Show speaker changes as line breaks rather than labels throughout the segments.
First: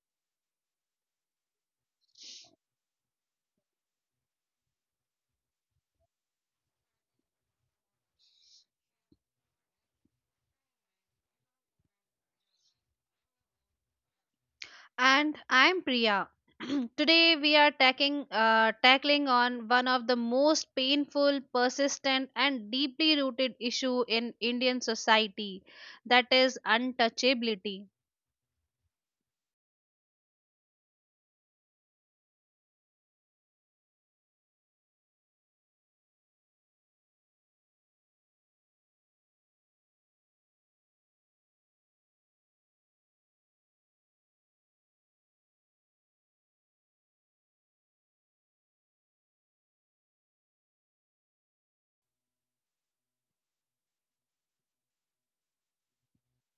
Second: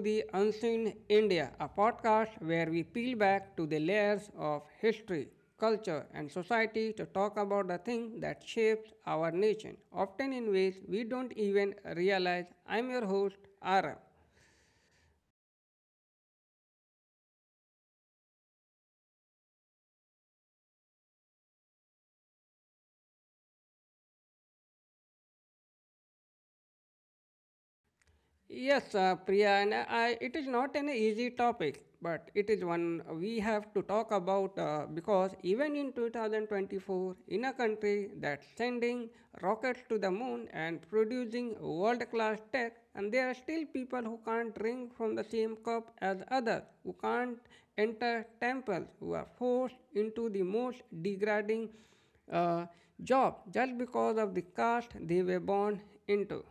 the Unseen India, a podcast where we peel back to the layers of history, culture, and society to talk about the thing that shapes our nation, often in ways we don't even realize. I'm your host, Arav.
And I'm Priya. Today we are tackling on one of the most painful, persistent, and deeply rooted issue in Indian society, that is untouchability.
Yes, Priya, and I, it is not an easy topic, but it is one we have to talk about because even in 2024, in a country that's sending rockets to the moon and producing world class tech, and there are still people who can't drink from the same cup as others, who can't enter temples, who are forced into the most degrading uh, job just because of the caste they were born into.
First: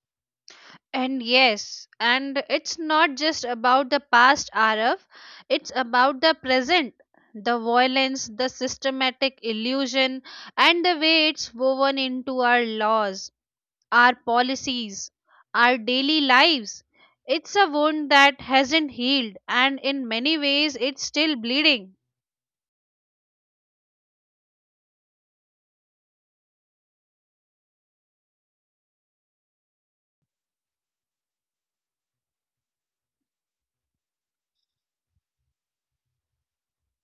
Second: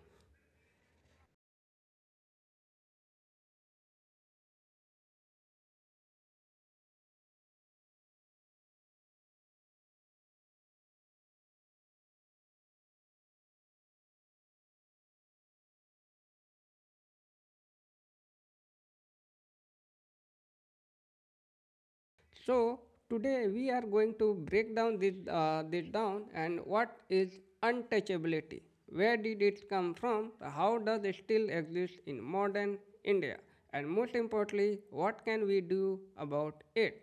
And yes, and it's not just about the past, Arav. It's about the present, the violence, the systematic illusion, and the way it's woven into our laws our policies, our daily lives. It's a wound that hasn't healed, and in many ways, it's still bleeding.
So today we are going to break down this down and what is untouchability? Where did it come from? How does it still exist in modern India? And most importantly, what can we do about it?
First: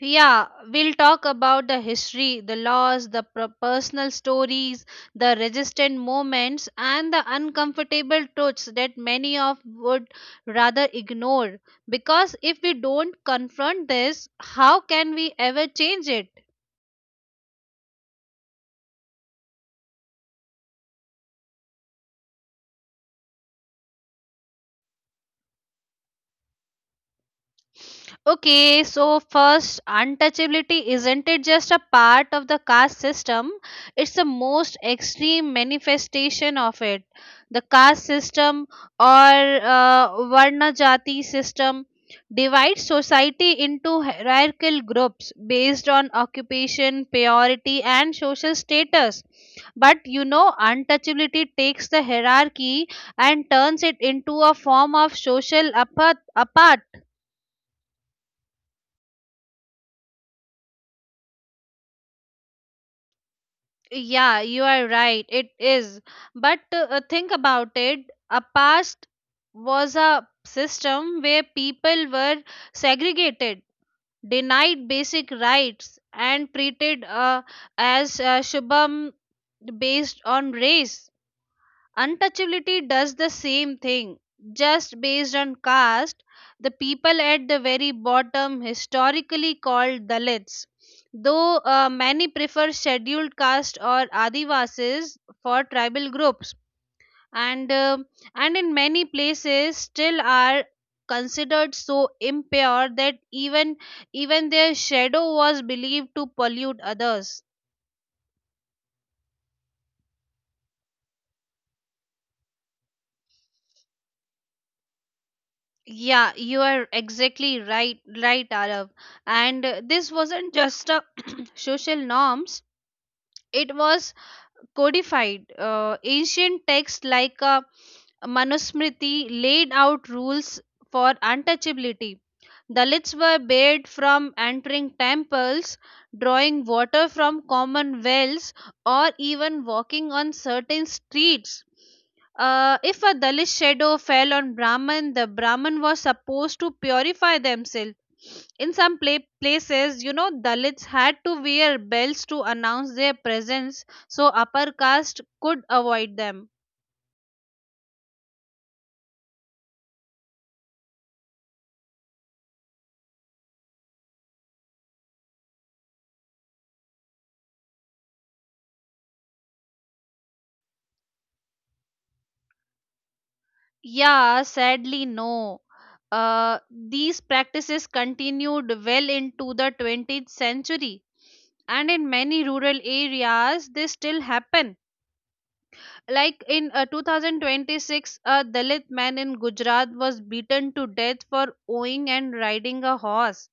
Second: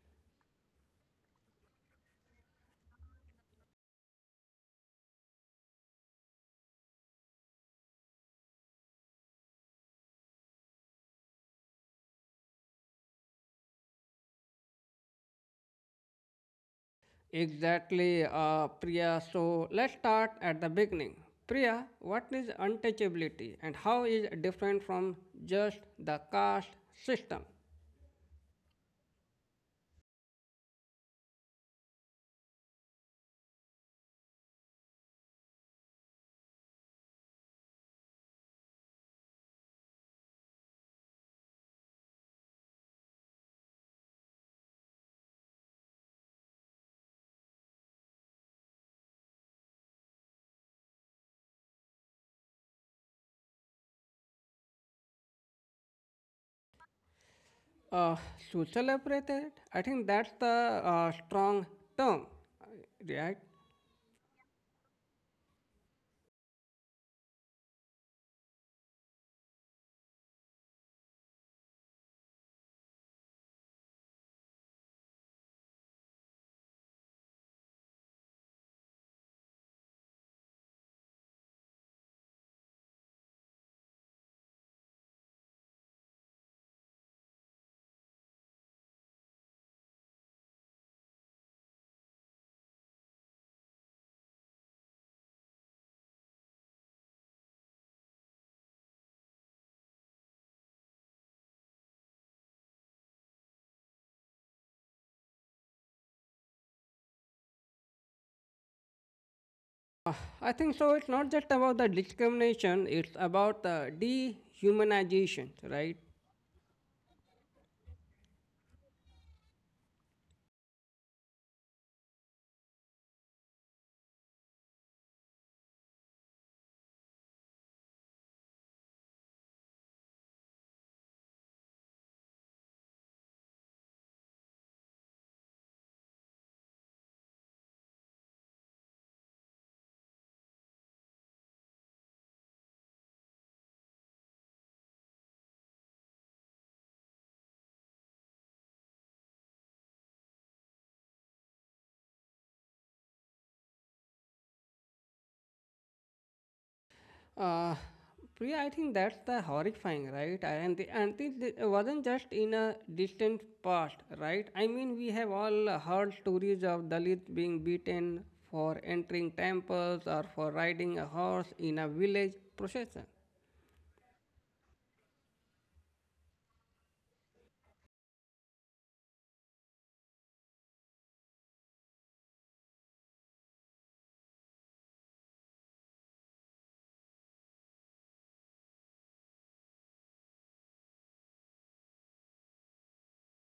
Yeah, we'll talk about the history, the laws, the personal stories, the resistant moments, and the uncomfortable truths that many of would rather ignore. Because if we don't confront this, how can we ever change it?
Exactly, Priya. So let's start at the beginning. Priya, what is untouchability and how is it different from just the caste system?
Okay, so first, untouchability isn't it just a part of the caste system? It's the most extreme manifestation of it. The caste system or uh, Varna Jati system divides society into hierarchical groups based on occupation, priority, and social status. But you know, untouchability takes the hierarchy and turns it into a form of social apartheid.
Uh, Social appetite. I think that's the strong term, right?
Yeah, you are right. It is. But think about it. A past was a system where people were segregated, denied basic rights, and treated as shubham based on race. Untouchability does the same thing. Just based on caste, the people at the very bottom, historically called Dalits, though many prefer scheduled caste or Adivasis for tribal groups, and uh, and in many places still are considered so impure that even their shadow was believed to pollute others.
Uh, I think so. It's not just about the discrimination; it's about the dehumanization, right?
Yeah, you are exactly right, right, Arav. And this wasn't just a social norms; it was codified. Ancient texts like Manusmriti laid out rules for untouchability, Dalits were barred from entering temples, drawing water from common wells, or even walking on certain streets. If a Dalit shadow fell on Brahman, the Brahman was supposed to purify themselves. In some places, you know, Dalits had to wear bells to announce their presence so upper caste could avoid them.
Uh, Priya, I think that's the horrifying, right? And this wasn't just in a distant past, right? I mean, we have all heard stories of Dalits being beaten for entering temples or for riding a horse in a village procession.
Yeah, sadly, no. These practices continued well into the 20th century, and in many rural areas, they still happen. Like in 2026, a Dalit man in Gujarat was beaten to death for owing and riding a horse.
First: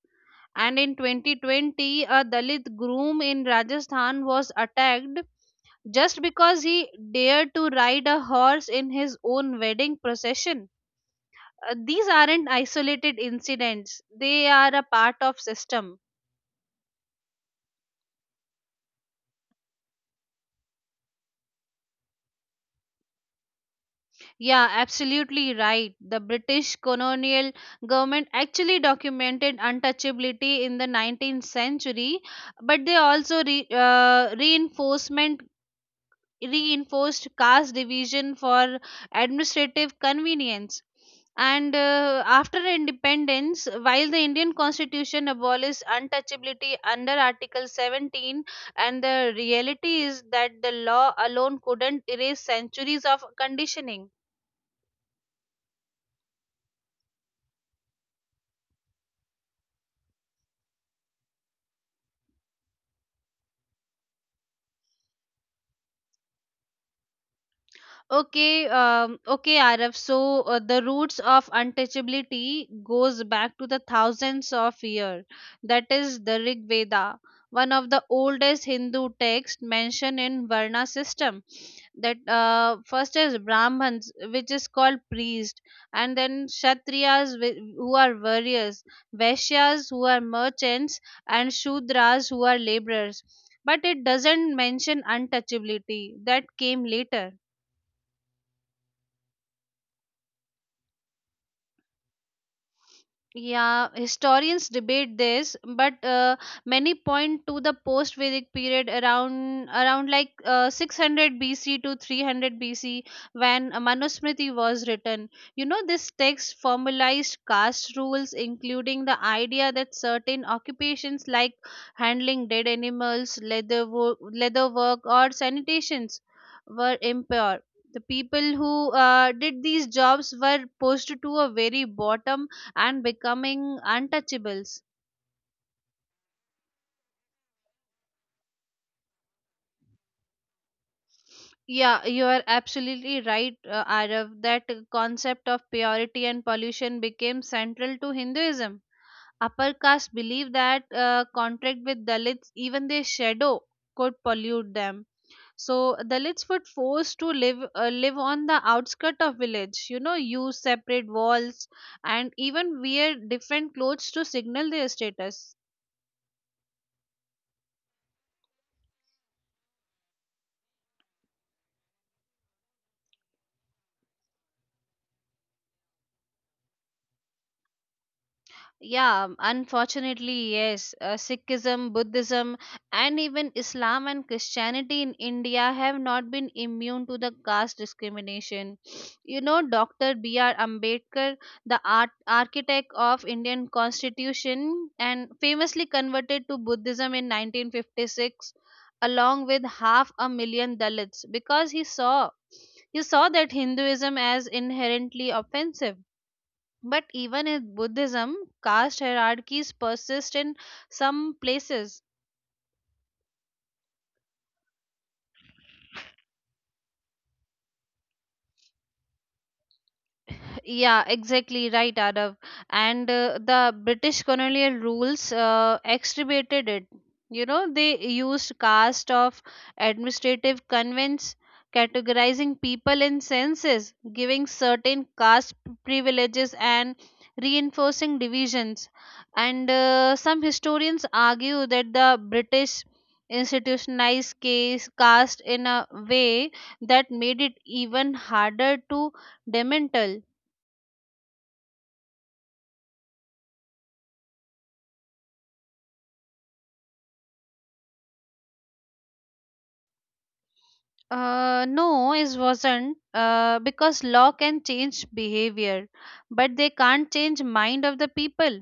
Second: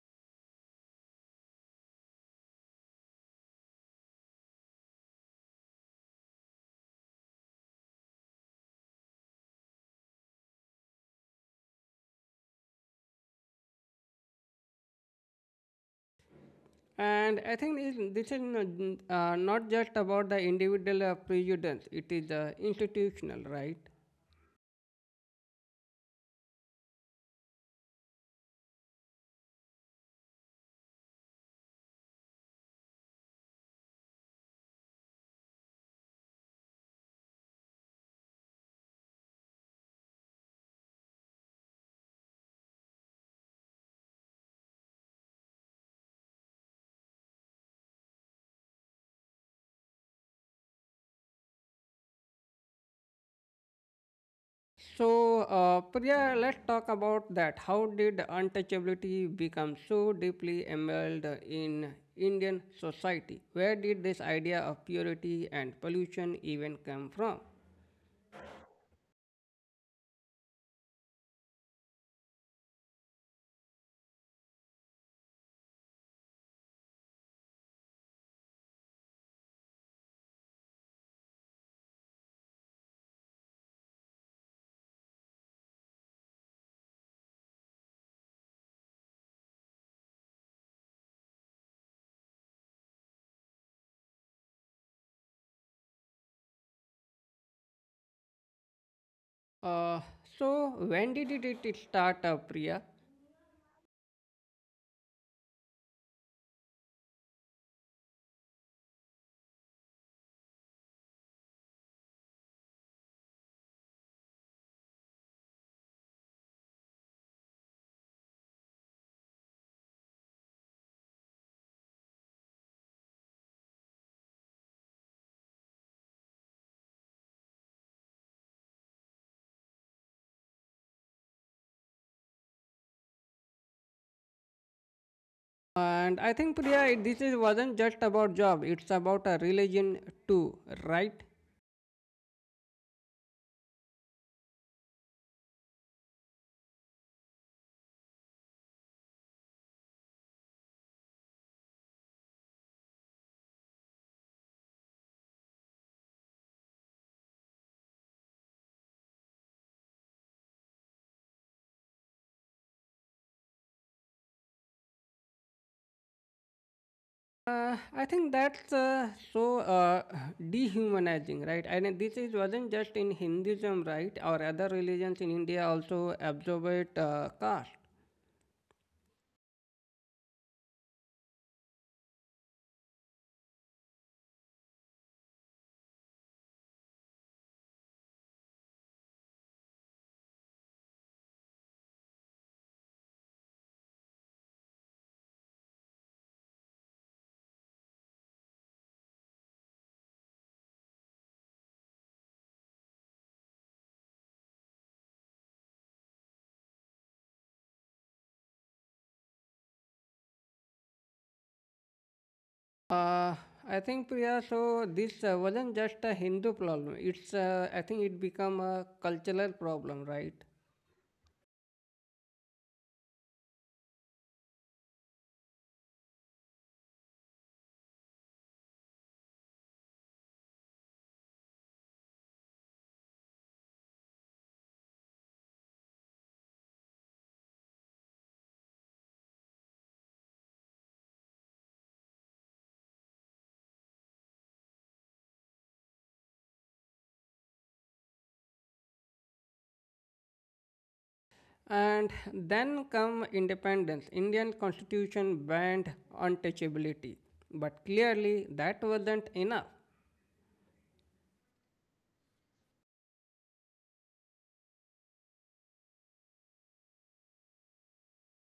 And in 2020, a Dalit groom in Rajasthan was attacked just because he dared to ride a horse in his own wedding procession. These aren't isolated incidents, they are a part of system.
And I think this is not, not just about the individual prejudice, it is institutional, right?
Yeah, absolutely right. The british colonial government actually documented untouchability in the 19th century, but they also re- reinforcement reinforced caste division for administrative convenience. And after independence, while the indian constitution abolished untouchability under article 17, and the reality is that the law alone couldn't erase centuries of conditioning.
So, Priya, let's talk about that. How did untouchability become so deeply embedded in Indian society? Where did this idea of purity and pollution even come from?
Okay, okay, Araf. So the roots of untouchability goes back to the thousands of years. That is the Rig Veda, one of the oldest Hindu texts mentioned in Varna system. That first is Brahmins, which is called priest, and then Kshatriyas, who are warriors, Vaishyas, who are merchants, and Shudras, who are laborers. But it doesn't mention untouchability. That came later.
Uh, so, when did it start, Priya?
Yeah, historians debate this, but many point to the post-Vedic period around like 600 BC to 300 BC when Manusmriti was written. You know, this text formalized caste rules, including the idea that certain occupations like handling dead animals, leather work, or sanitations were impure. The people who did these jobs were pushed to a very bottom and becoming untouchables.
And I think, Priya, this is, wasn't just about job, it's about a religion too, right?
Yeah, you are absolutely right, Arav. That concept of purity and pollution became central to Hinduism. Upper caste believed that contract with Dalits, even their shadow, could pollute them. So Dalits were forced to live on the outskirt of village. You know, use separate walls and even wear different clothes to signal their status.
I think that's dehumanizing, right? And this is wasn't just in Hinduism, right? Or other religions in India also absorb it, caste.
Yeah, unfortunately, yes. Sikhism, Buddhism, and even Islam and Christianity in India have not been immune to the caste discrimination. You know, Dr. B.R. Ambedkar, the art, architect of Indian Constitution, and famously converted to Buddhism in 1956, along with half a million Dalits, because he saw that Hinduism as inherently offensive. But even in Buddhism, caste hierarchies persist in some places.
Uh, I think Priya, so this wasn't just a Hindu problem. It's I think it become a cultural problem, right?
Yeah, exactly right, Adav. And the British colonial rules exacerbated it. You know, they used caste of administrative convents, categorizing people in census, giving certain caste privileges, and reinforcing divisions. And some historians argue that the British institutionalized case caste in a way that made it even harder to dismantle.
And then come independence. Indian Constitution banned untouchability, but clearly that wasn't enough.
No, it wasn't because law can change behavior, but they can't change mind of the people.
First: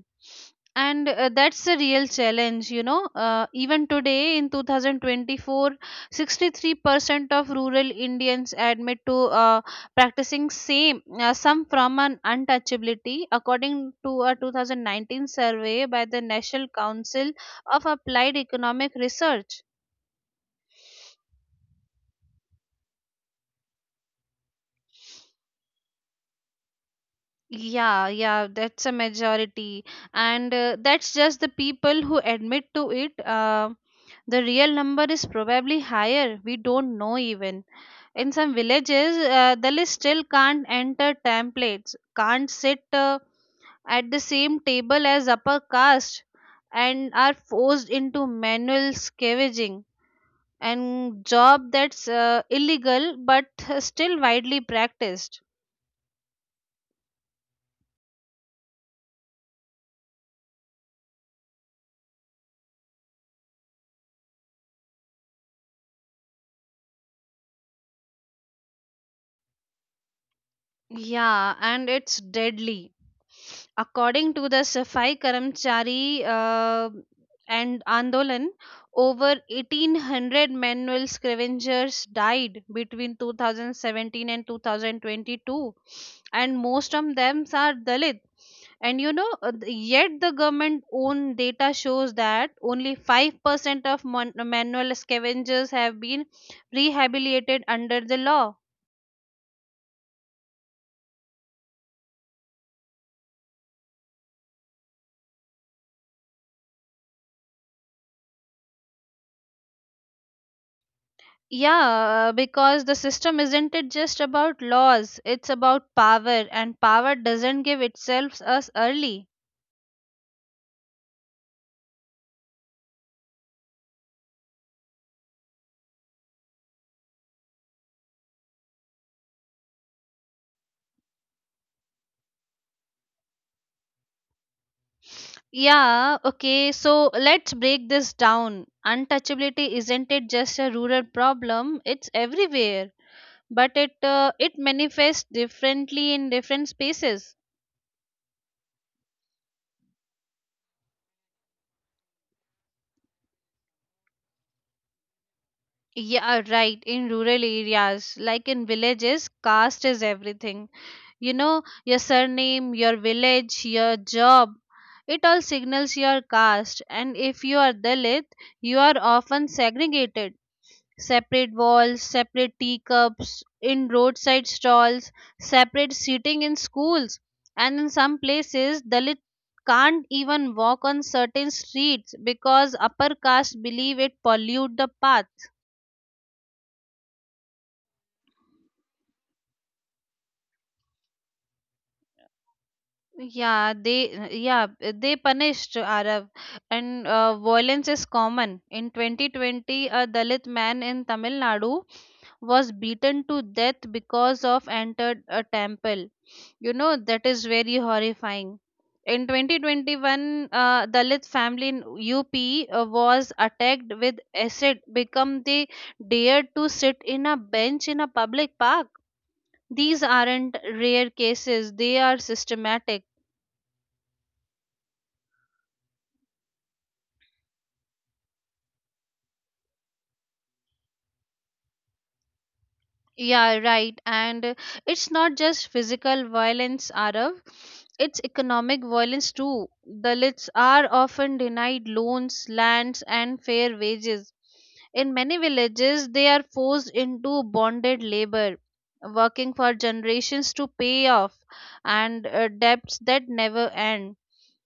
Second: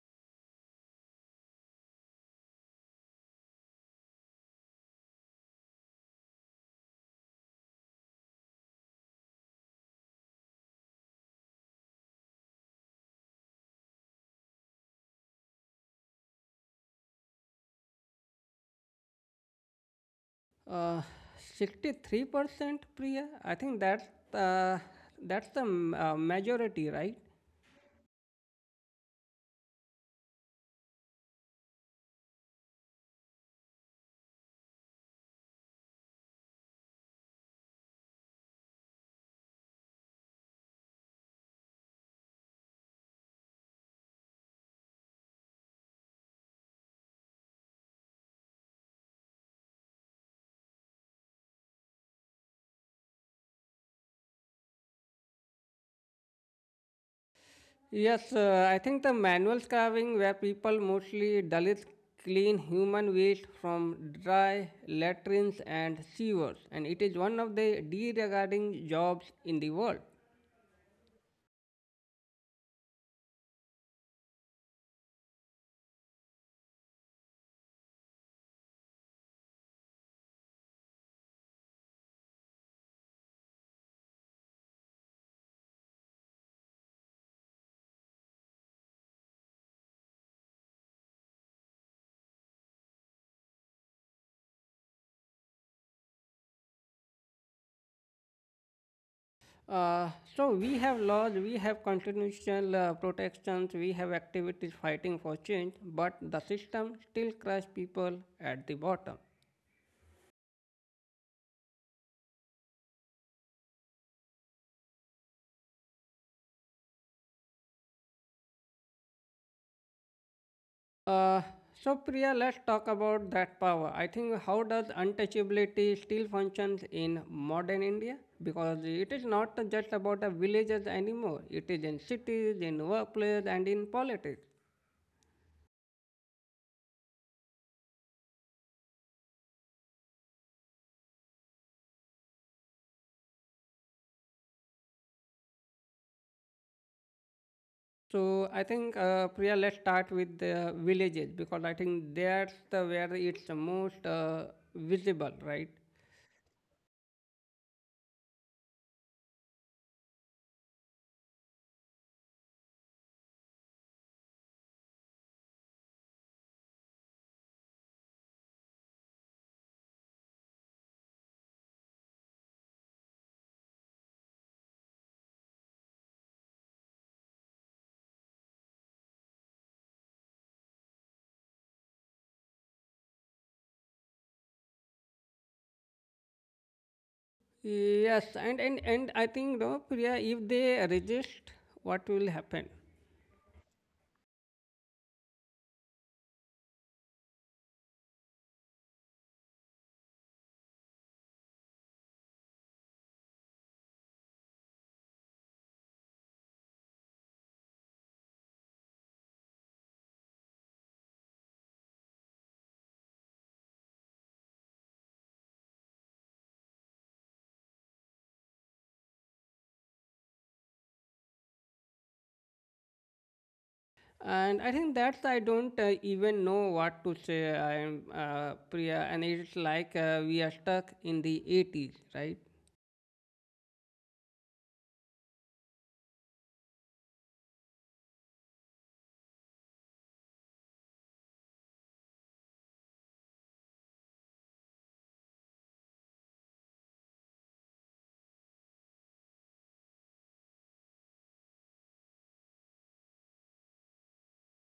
And that's the real challenge, you know. Even today in 2024, 63% of rural Indians admit to uh, practicing same, some from an untouchability, according to a 2019 survey by the National Council of Applied Economic Research.
Uh, 63% Priya. I think uh, that's the majority, right?
Yeah, yeah, that's a majority, and that's just the people who admit to it. The real number is probably higher. We don't know even. In some villages, the list still can't enter templates, can't sit at the same table as upper caste, and are forced into manual scavenging and job that's illegal but still widely practiced.
Yes, I think the manual carving where people mostly Dalits clean human waste from dry latrines and sewers, and it is one of the deregarding jobs in the world.
Yeah, and it's deadly. According to the Safai Karamchari and Andolan, over 1,800 manual scavengers died between 2017 and 2022, and most of them are Dalit. And you know, yet the government own data shows that only 5% of manual scavengers have been rehabilitated under the law.
Uh, so we have laws, we have constitutional protections, we have activities fighting for change, but the system still crushes people at the bottom.
Yeah, because the system isn't it just about laws, it's about power, and power doesn't give itself us early.
Uh, so, Priya, let's talk about that power. I think how does untouchability still functions in modern India? Because it is not just about the villages anymore. It is in cities, in workplace, and in politics.
Yeah, okay, so let's break this down. Untouchability isn't it just a rural problem, it's everywhere, but it manifests differently in different spaces.
So, I think Priya, let's start with the villages because I think that's the where it's the most visible, right?
Yeah, right, in rural areas, like in villages, caste is everything. You know, your surname, your village, your job, it all signals your caste. And if you are Dalit, you are often segregated. Separate walls, separate teacups, in roadside stalls, separate seating in schools. And in some places, Dalit can't even walk on certain streets because upper caste believe it pollute the path.
Yes, and I think no, Priya, if they resist, what will happen?
Yeah, they punished Arab, and violence is common. In 2020, a Dalit man in Tamil Nadu was beaten to death because of entered a temple. You know that is very horrifying. In 2021, Dalit family in UP was attacked with acid Become they dared to sit in a bench in a public park. These aren't rare cases; they are systematic.
And I think that's I don't even know what to say. I'm Priya, and it's like we are stuck in the 80s, right?
Yeah, right. And it's not just physical violence, Arav. It's economic violence too. Dalits are often denied loans, lands, and fair wages. In many villages, they are forced into bonded labor, working for generations to pay off and debts that never end.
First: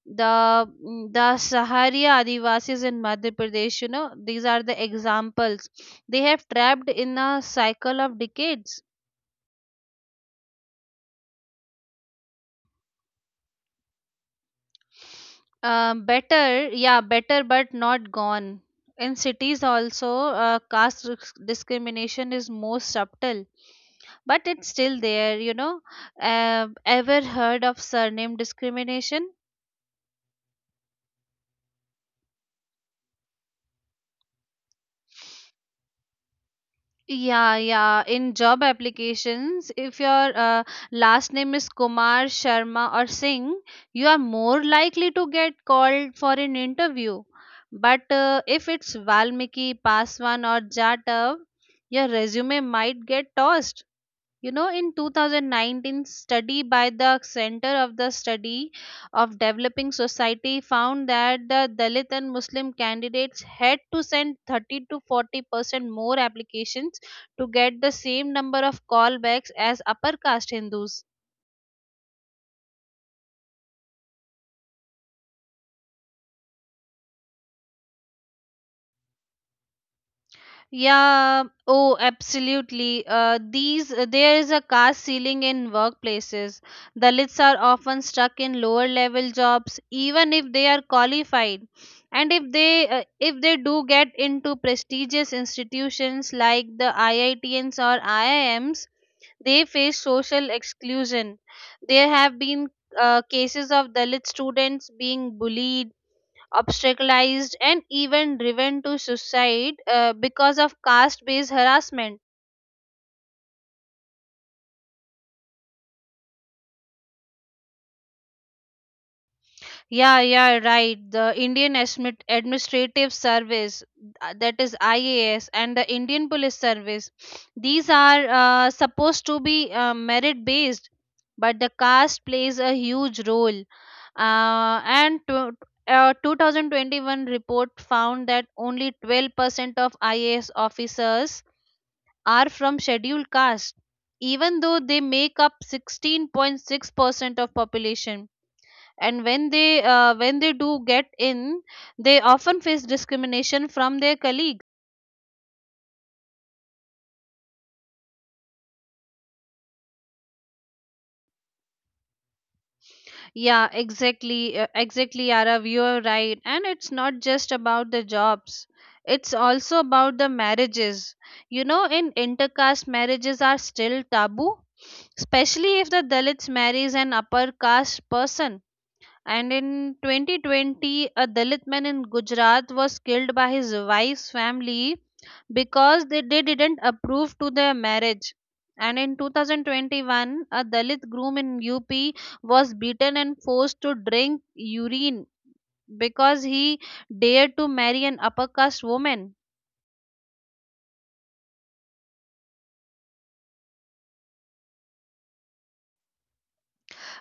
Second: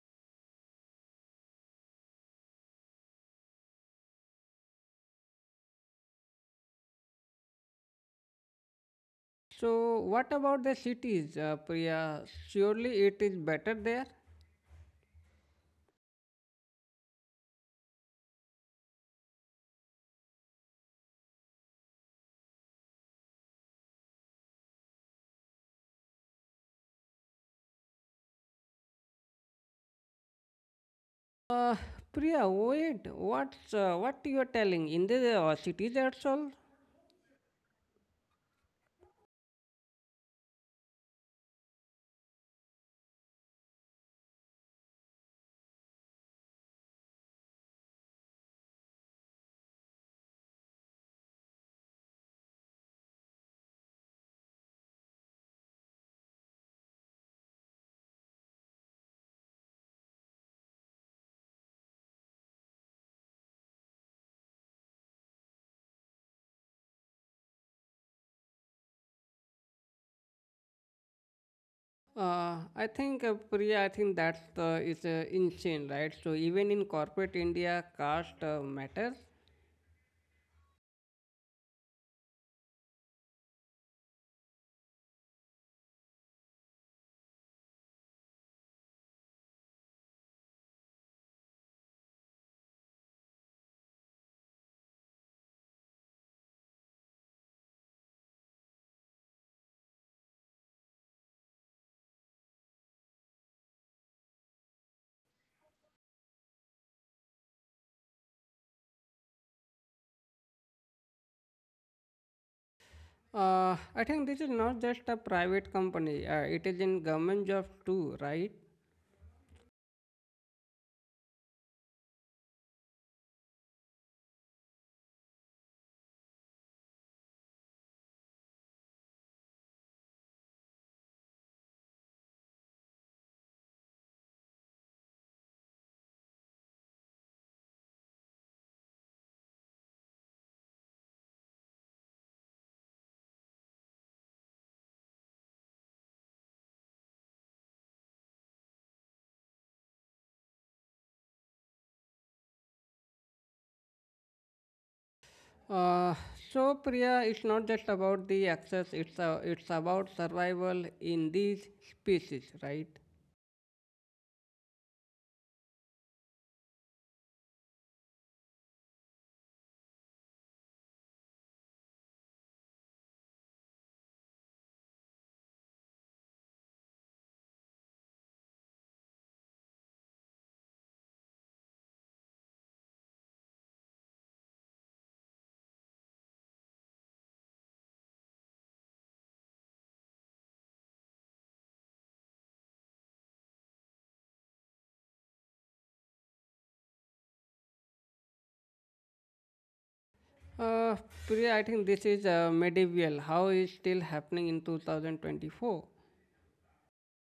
The Saharia Adivasis in Madhya Pradesh, you know, these are the examples. They have trapped in a cycle of decades.
So what about the cities, Priya? Surely it is better there.
Better, yeah, better, but not gone. In cities, also, caste discrimination is more subtle, but it's still there. You know, ever heard of surname discrimination?
Uh, Priya, wait. What's what you are telling in the cities itself?
Yeah, yeah. In job applications, if your last name is Kumar, Sharma, or Singh, you are more likely to get called for an interview. But if it's Valmiki, Paswan, or Jatav, your resume might get tossed. You know, in 2019 study by the Center of the Study of Developing Society found that the Dalit and Muslim candidates had to send 30 to 40% more applications to get the same number of callbacks as upper caste Hindus.
I think Priya, I think that's is insane, right? So even in corporate India, caste matters.
Yeah, oh, absolutely. These there is a caste ceiling in workplaces. Dalits are often stuck in lower level jobs, even if they are qualified. And if they do get into prestigious institutions like the IITNs or IIMs, they face social exclusion. There have been cases of Dalit students being bullied, obstacleized, and even driven to suicide because of caste based harassment.
I think this is not just a private company, it is in government jobs too, right?
Yeah, yeah, right. The indian administrative service, that is IAS, and the indian police service, these are supposed to be merit based, but the caste plays a huge role. Uh, and to, a 2021 report found that only 12% of IAS officers are from scheduled castes, even though they make up 16.6% of population. And when they do get in, they often face discrimination from their colleagues.
Uh, so, Priya, it's not just about the access, it's about survival in these species, right?
Yeah, exactly, Arav, you are right. And it's not just about the jobs, it's also about the marriages. You know, in intercaste marriages are still taboo, especially if the dalits marries an upper caste person. And in 2020, a Dalit man in Gujarat was killed by his wife's family because they didn't approve to their marriage. And in 2021, a Dalit groom in UP was beaten and forced to drink urine because he dared to marry an upper caste woman.
Uh, Priya, I think this is medieval, how is still happening in 2024.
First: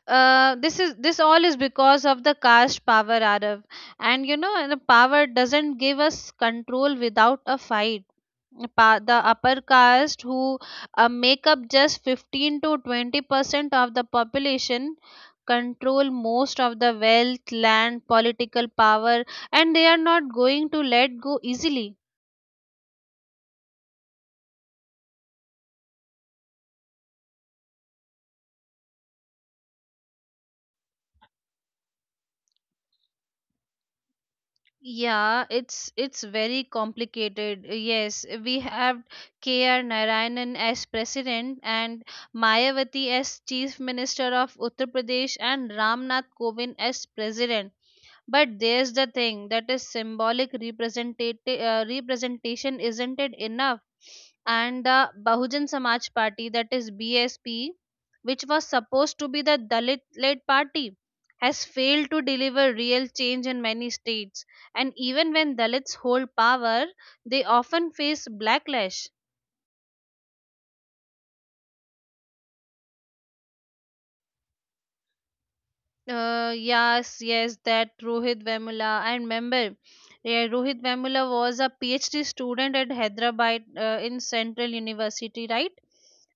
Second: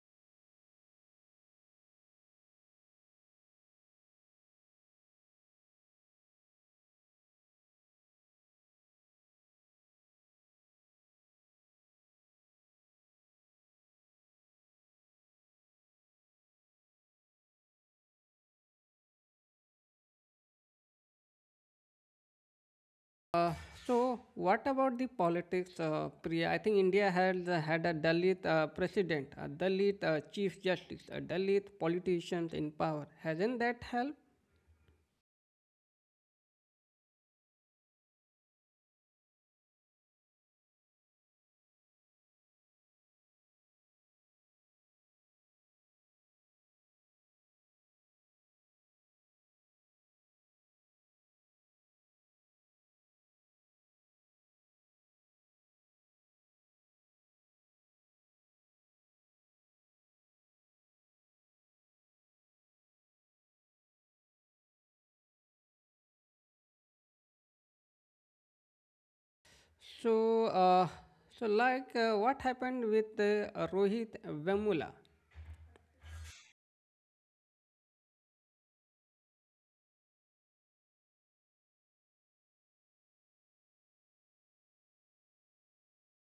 This all is because of the caste power, Arav. And you know, and the power doesn't give us control without a fight the upper caste who make up just 15 to 20 percent of the population, control most of the wealth, land, political power, and they are not going to let go easily.
Uh, so, what about the politics, Priya? I think India has had a Dalit president, a Dalit chief justice, a Dalit politicians in power. Hasn't that helped?
Yeah, it's very complicated. Yes, we have K.R. Narayanan as president, and Mayawati as chief minister of Uttar Pradesh, and Ramnath Kovind as president. But there's the thing, that is symbolic representative representation, isn't it enough? And the Bahujan Samaj Party, that is BSP, which was supposed to be the Dalit-led party, has failed to deliver real change in many states, and even when Dalits hold power, they often face backlash.
So, what happened with Rohit Vemula?
Yes, that Rohit Vemula, I remember. Yeah, Rohit Vemula was a PhD student at Hyderabad, in Central University, right?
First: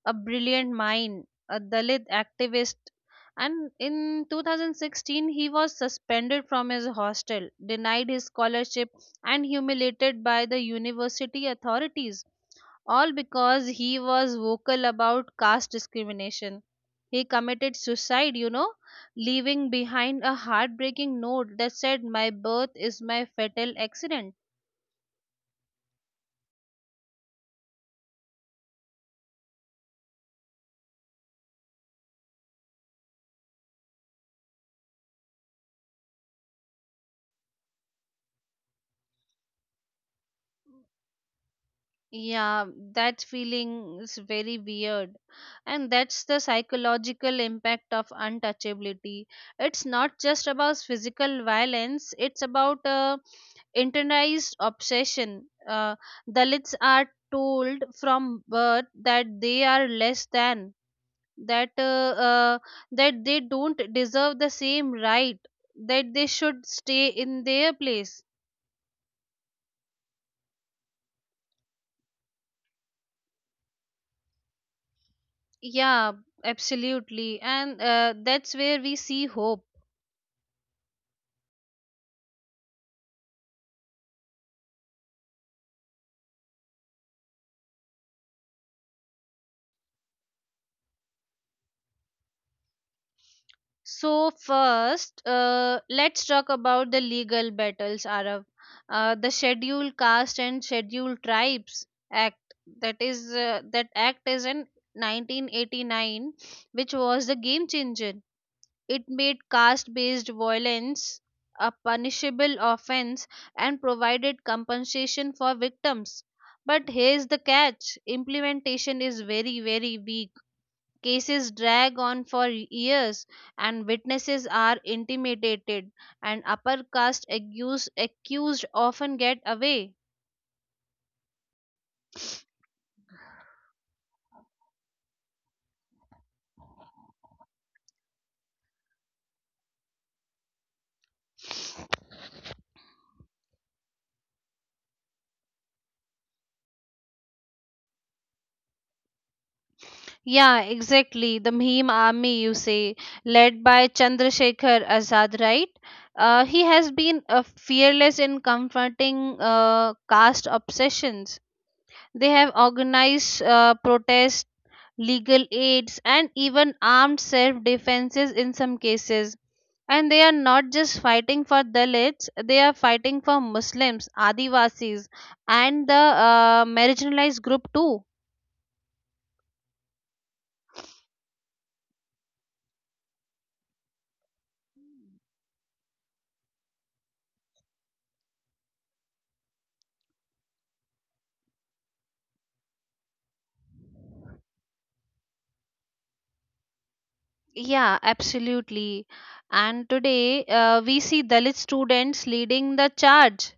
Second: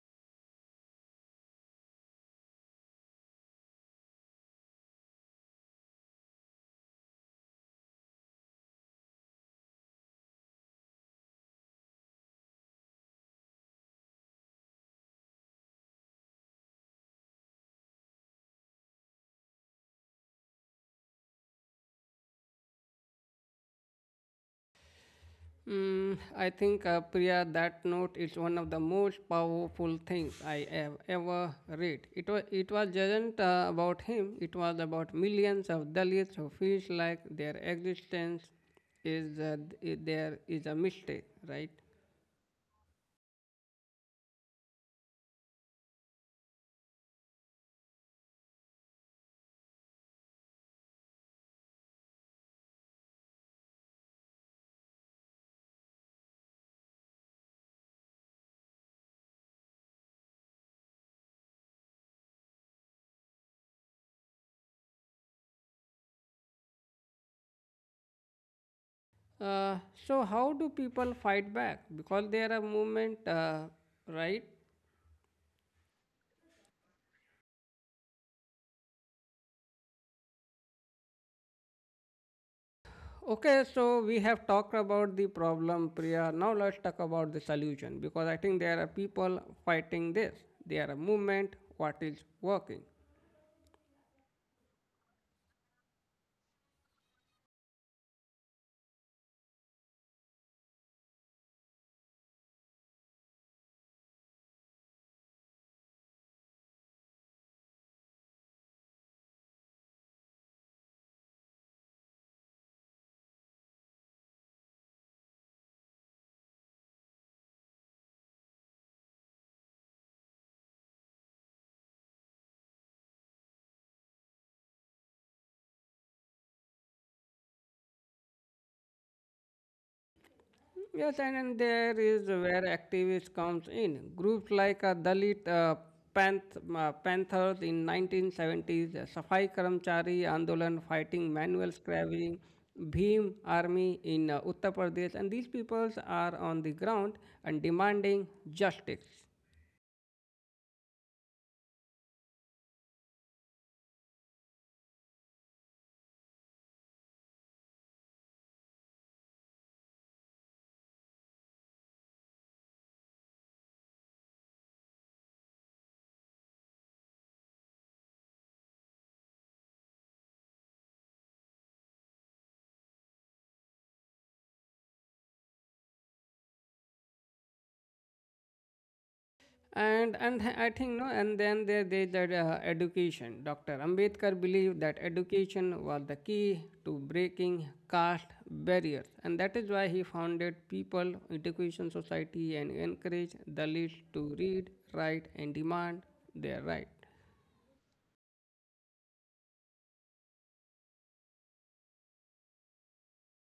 A brilliant mind, a Dalit activist. And in 2016, he was suspended from his hostel, denied his scholarship, and humiliated by the university authorities, all because he was vocal about caste discrimination. He committed suicide, you know, leaving behind a heartbreaking note that said, "My birth is my fatal accident."
Mm, I think Priya, that note is one of the most powerful things I have ever read. It wasn't about him. It was about millions of Dalits who feels like their existence is there is a mistake, right?
Yeah, that feeling is very weird. And that's the psychological impact of untouchability. It's not just about physical violence, it's about internalized obsession. Dalits are told from birth that they are less than, that uh, uh, that they don't deserve the same right, that they should stay in their place.
Uh, so how do people fight back? Because there are a movement, right?
Yeah, absolutely. And that's where we see hope.
Okay, so we have talked about the problem, Priya. Now let's talk about the solution because I think there are people fighting this. There are movement, what is working.
So, first, let's talk about the legal battles, Arab. The Schedule Caste and Schedule Tribes Act, that act is in 1989, which was the game changer. It made caste based violence a punishable offense and provided compensation for victims. But here's the catch: implementation is very, very weak. Cases drag on for years, and witnesses are intimidated, and upper caste accused often get away.
Yes, and then there is where activists comes in. Groups like Dalit Panthers in 1970s, Safai Karamchari Andolan fighting manual scrabbling, Bhim Army in Uttar Pradesh, and these peoples are on the ground and demanding justice.
Yeah, exactly. The Bhim army, you say, led by Chandrasekhar Azad, right? He has been fearless in confronting caste obsessions. They have organized protests, legal aids, and even armed self defenses in some cases. And they are not just fighting for Dalits, they are fighting for Muslims, Adivasis, and the marginalized group too.
And I think no and then there they that Education, Dr. Ambedkar believed that education was the key to breaking caste barriers, and that is why he founded People Education Society and encouraged Dalits to read, write, and demand their right.
Yeah, absolutely. And today we see Dalit students leading the charge.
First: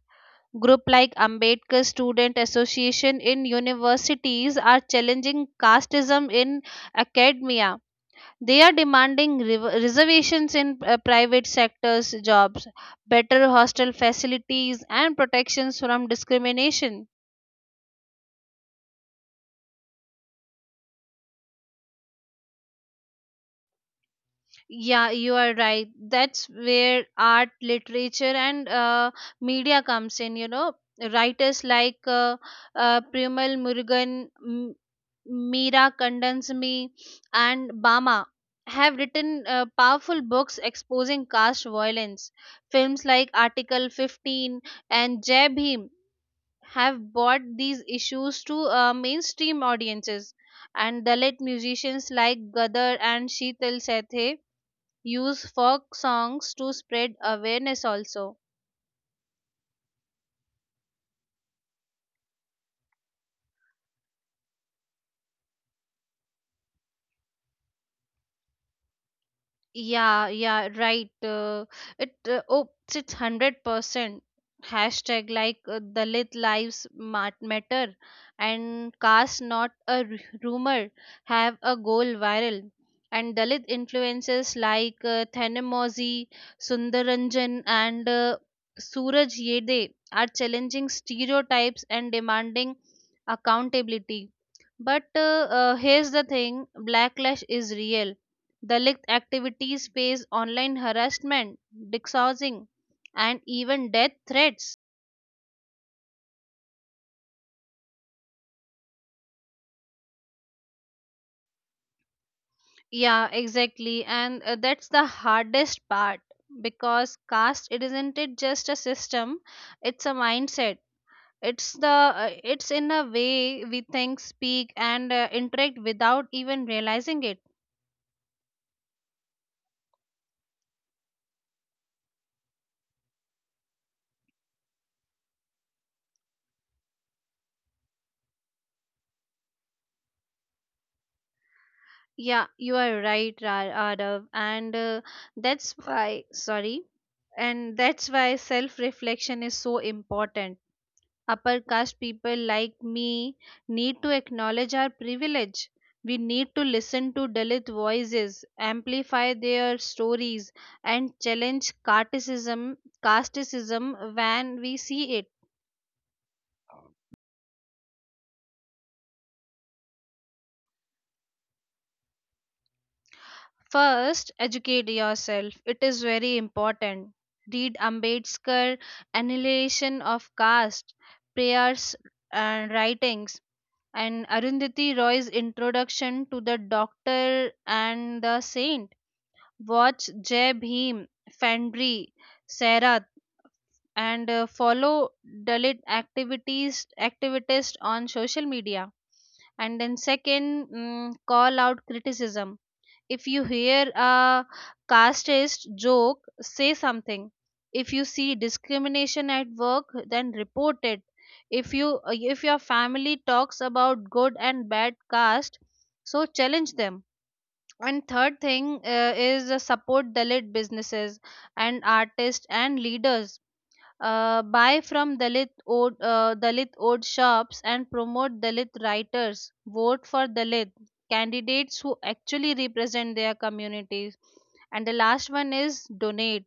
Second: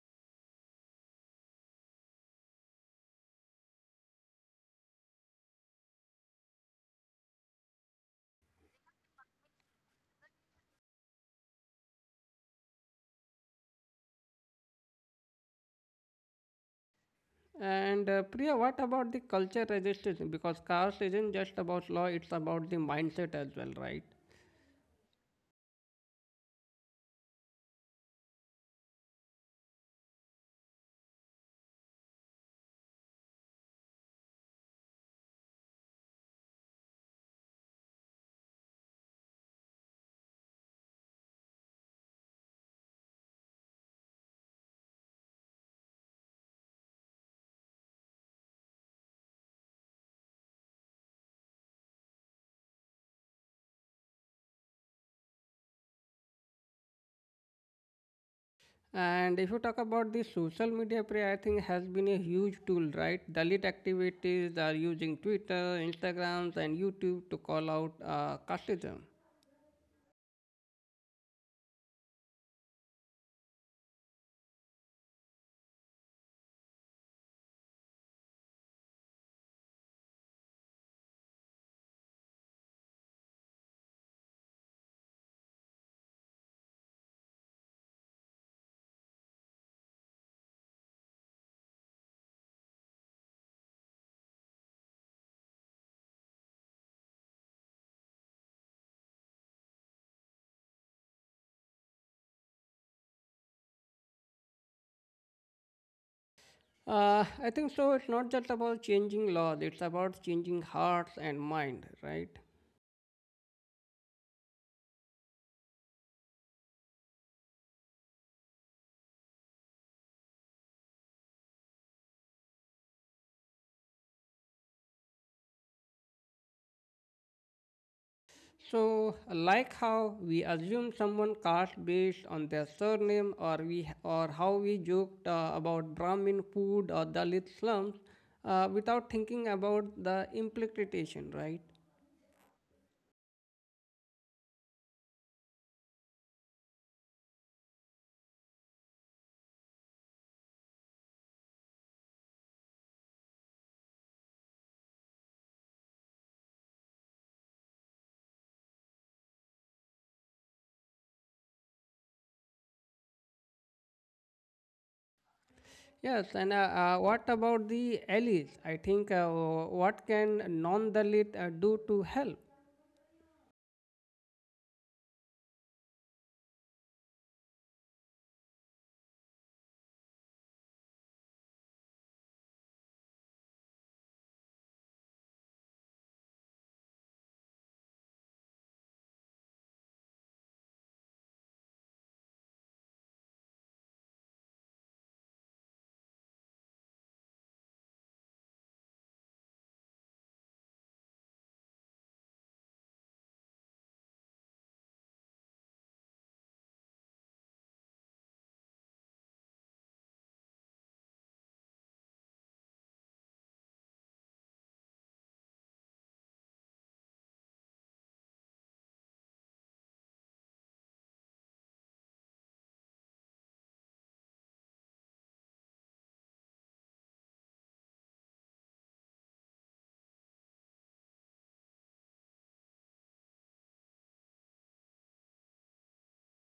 Group like Ambedkar Student Association in universities are challenging casteism in academia. They are demanding rev reservations in private sectors jobs, better hostel facilities, and protections from discrimination.
And Priya, what about the culture resistance? Because caste isn't just about law, it's about the mindset as well, right?
Yeah, you are right. That's where art, literature, and media comes in. You know, writers like Primal Murugan, Meera Kandansamy, and Bama have written powerful books exposing caste violence. Films like Article 15 and Jai Bhim have brought these issues to mainstream audiences. And Dalit musicians like Gadar and Sheetal Sethe use folk songs to spread awareness also.
And if you talk about the social media play, I think has been a huge tool, right? Dalit activities are using Twitter, Instagrams, and YouTube to call out casteism.
Yeah, yeah, right. It uh, oh, it's 100%. Hashtag like Dalit lives matter and caste not a rumor have a goal viral. And Dalit influences like Thanemozi, Sundaranjan, and Suraj Yede are challenging stereotypes and demanding accountability. But Here's the thing: backlash is real. Dalit activities face online harassment, doxing, and even death threats.
I think so. It's not just about changing laws; it's about changing hearts and mind, right?
Yeah, exactly. And that's the hardest part, because caste it isn't it just a system, it's a mindset. It's in a way we think, speak, and interact without even realizing it.
So, like how we assume someone caste based on their surname, or we or how we joked about Brahmin food or Dalit slums, without thinking about the implication, right?
Yeah, you are right, Radav, and that's why. Sorry, and that's why self-reflection is so important. Upper caste people like me need to acknowledge our privilege. We need to listen to Dalit voices, amplify their stories, and challenge casteism, casteism, when we see it.
Yes, and what about the allies? I think what can non-Dalit do to help?
First, educate yourself. It is very important. Read Ambedkar, Annihilation of Caste, Prayers and Writings, and Arundhati Roy's Introduction to the Doctor and the Saint. Watch Jai Bhim, Fandri, Sairat, and follow Dalit activities activists on social media. And then second, mm, call out criticism. If you hear a casteist joke, say something. If you see discrimination at work, then report it. If you if your family talks about good and bad caste, so challenge them. And third thing is support Dalit businesses and artists and leaders. Buy from Dalit owned shops and promote Dalit writers. Vote for Dalit candidates who actually represent their communities. And the last one is donate.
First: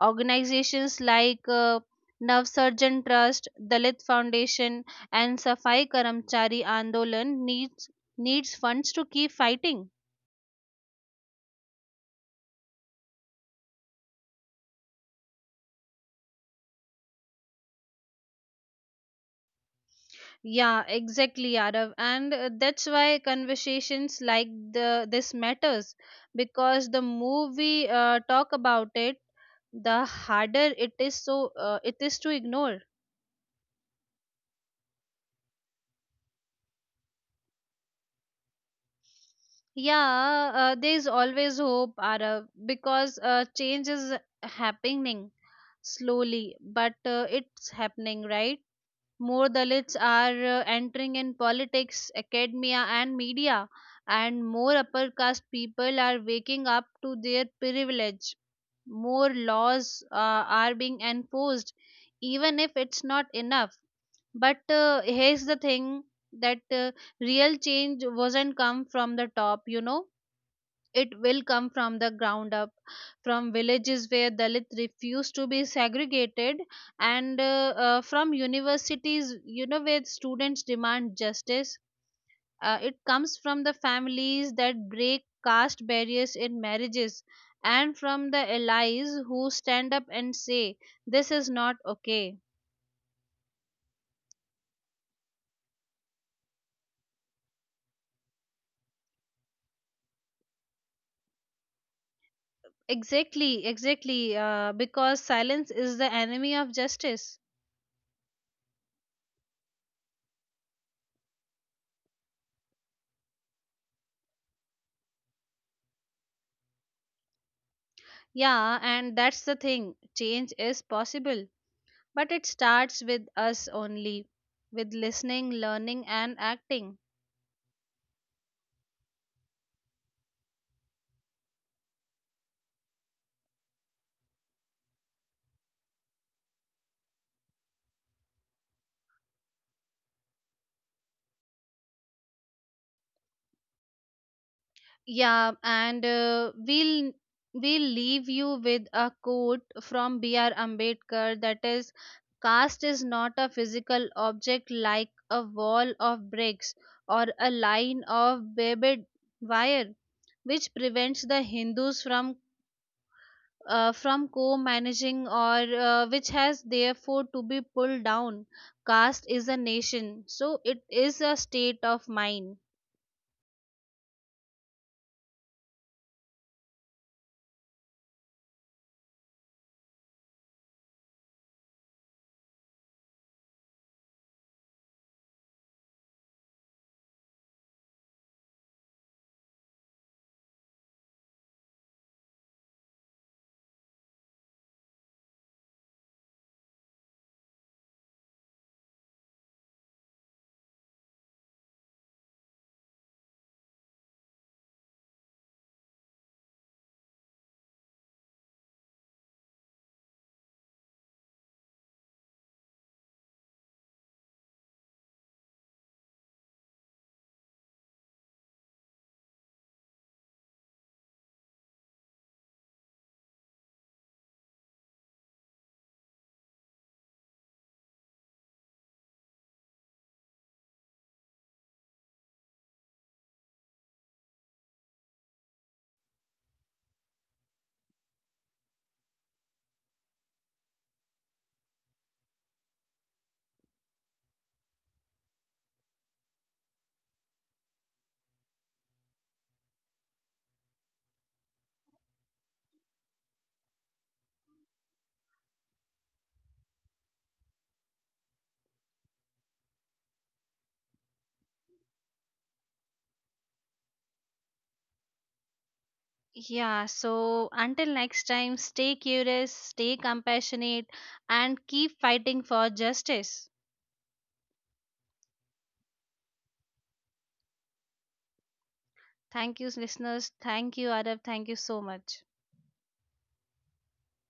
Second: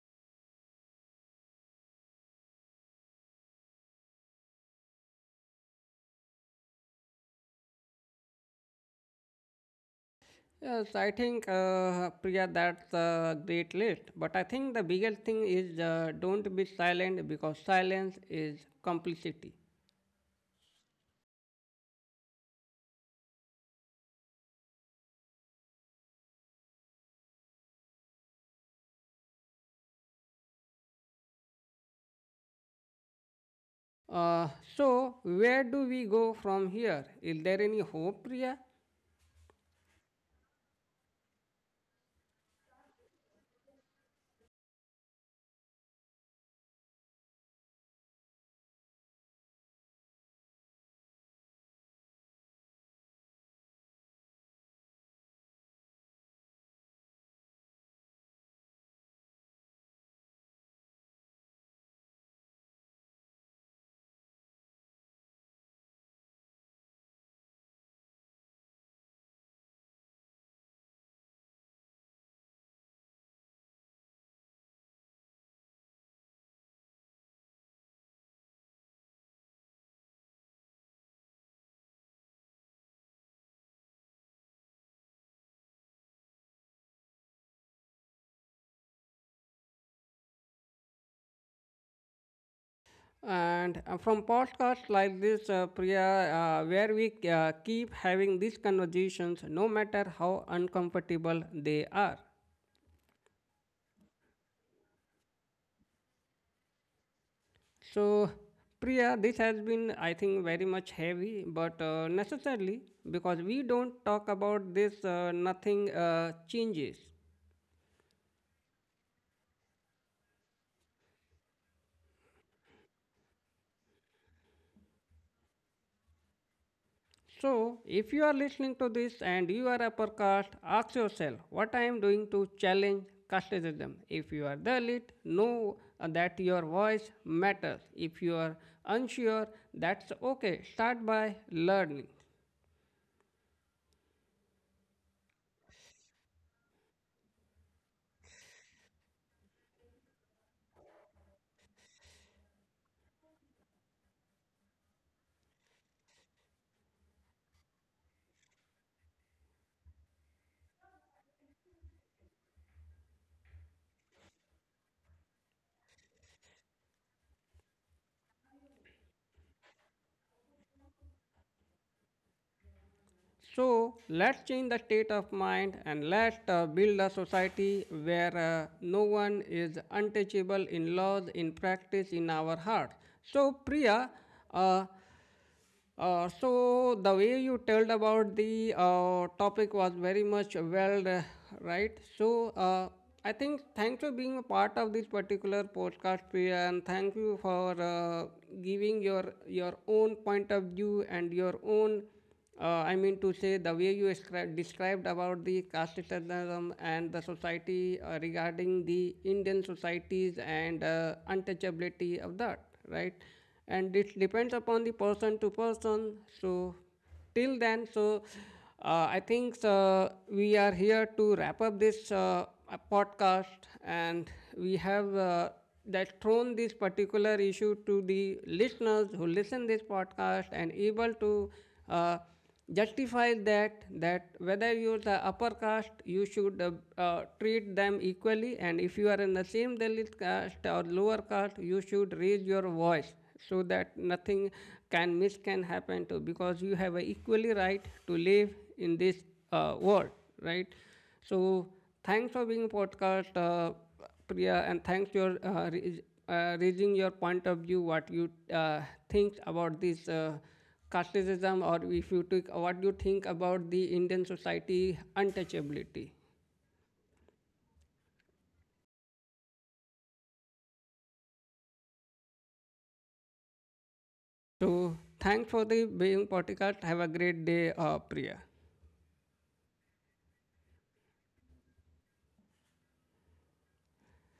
Organizations like Nav Surgeon Trust, Dalit Foundation, and Safai Karamchari Andolan needs funds to keep fighting.
Yes, I think Priya, that's a great list. But I think the biggest thing is don't be silent because silence is complicity.
Yeah, exactly, Arav. And that's why conversations like the this matters, because the more we talk about it, the harder it is to ignore.
Uh, so where do we go from here? Is there any hope, Priya?
Yeah, there is always hope, Arav, because change is happening slowly, but it's happening, right? More Dalits are entering in politics, academia, and media, and more upper caste people are waking up to their privilege. More laws are being enforced, even if it's not enough. But Here's the thing, that real change wasn't come from the top, you know, it will come from the ground up, from villages where Dalit refuse to be segregated, and from universities, you know, where students demand justice. It comes from the families that break caste barriers in marriages, and from the allies who stand up and say, "This is not okay."
And from podcasts like this, Priya, where we keep having these conversations, no matter how uncomfortable they are.
Exactly, exactly, because silence is the enemy of justice.
So, Priya, this has been, I think, very much heavy, but necessarily because we don't talk about this, nothing changes.
Yeah, and that's the thing. Change is possible. But it starts with us only, with listening, learning, and acting.
So, if you are listening to this and you are a podcast, ask yourself what I am doing to challenge casteism. If you are Dalit, know that your voice matters. If you are unsure, that's okay. Start by learning.
Yeah, and we'll leave you with a quote from B.R. Ambedkar, that is, "Caste is not a physical object like a wall of bricks or a line of barbed wire, which prevents the Hindus from co-managing, or which has therefore to be pulled down. Caste is a nation, so it is a state of mind."
So let's change the state of mind, and let's build a society where no one is untouchable in laws, in practice, in our hearts. So, Priya, uh, so the way you told about the topic was very much well right. So I think thanks for being a part of this particular podcast, Priya, and thank you for giving your own point of view and your own I mean to say the way you described about the casteism and the society regarding the Indian societies and untouchability of that, right? And it depends upon the person to person. So till then, so I think we are here to wrap up this podcast, and we have that thrown this particular issue to the listeners who listen this podcast and able to uh, justify that that whether you're the upper caste you should treat them equally, and if you are in the same Dalit caste or lower caste you should raise your voice so that nothing can miss can happen to because you have a equally right to live in this world, right? So thanks for being podcast, Priya, and thanks for raising your point of view, what you think about this casteism, or if you took what you think about the Indian society untouchability.
Yeah, so until next time, stay curious, stay compassionate, and keep fighting for justice.
So, thanks for the being podcast. Have a great day, Priya.
Thank you listeners, thank you Adav, thank you so much.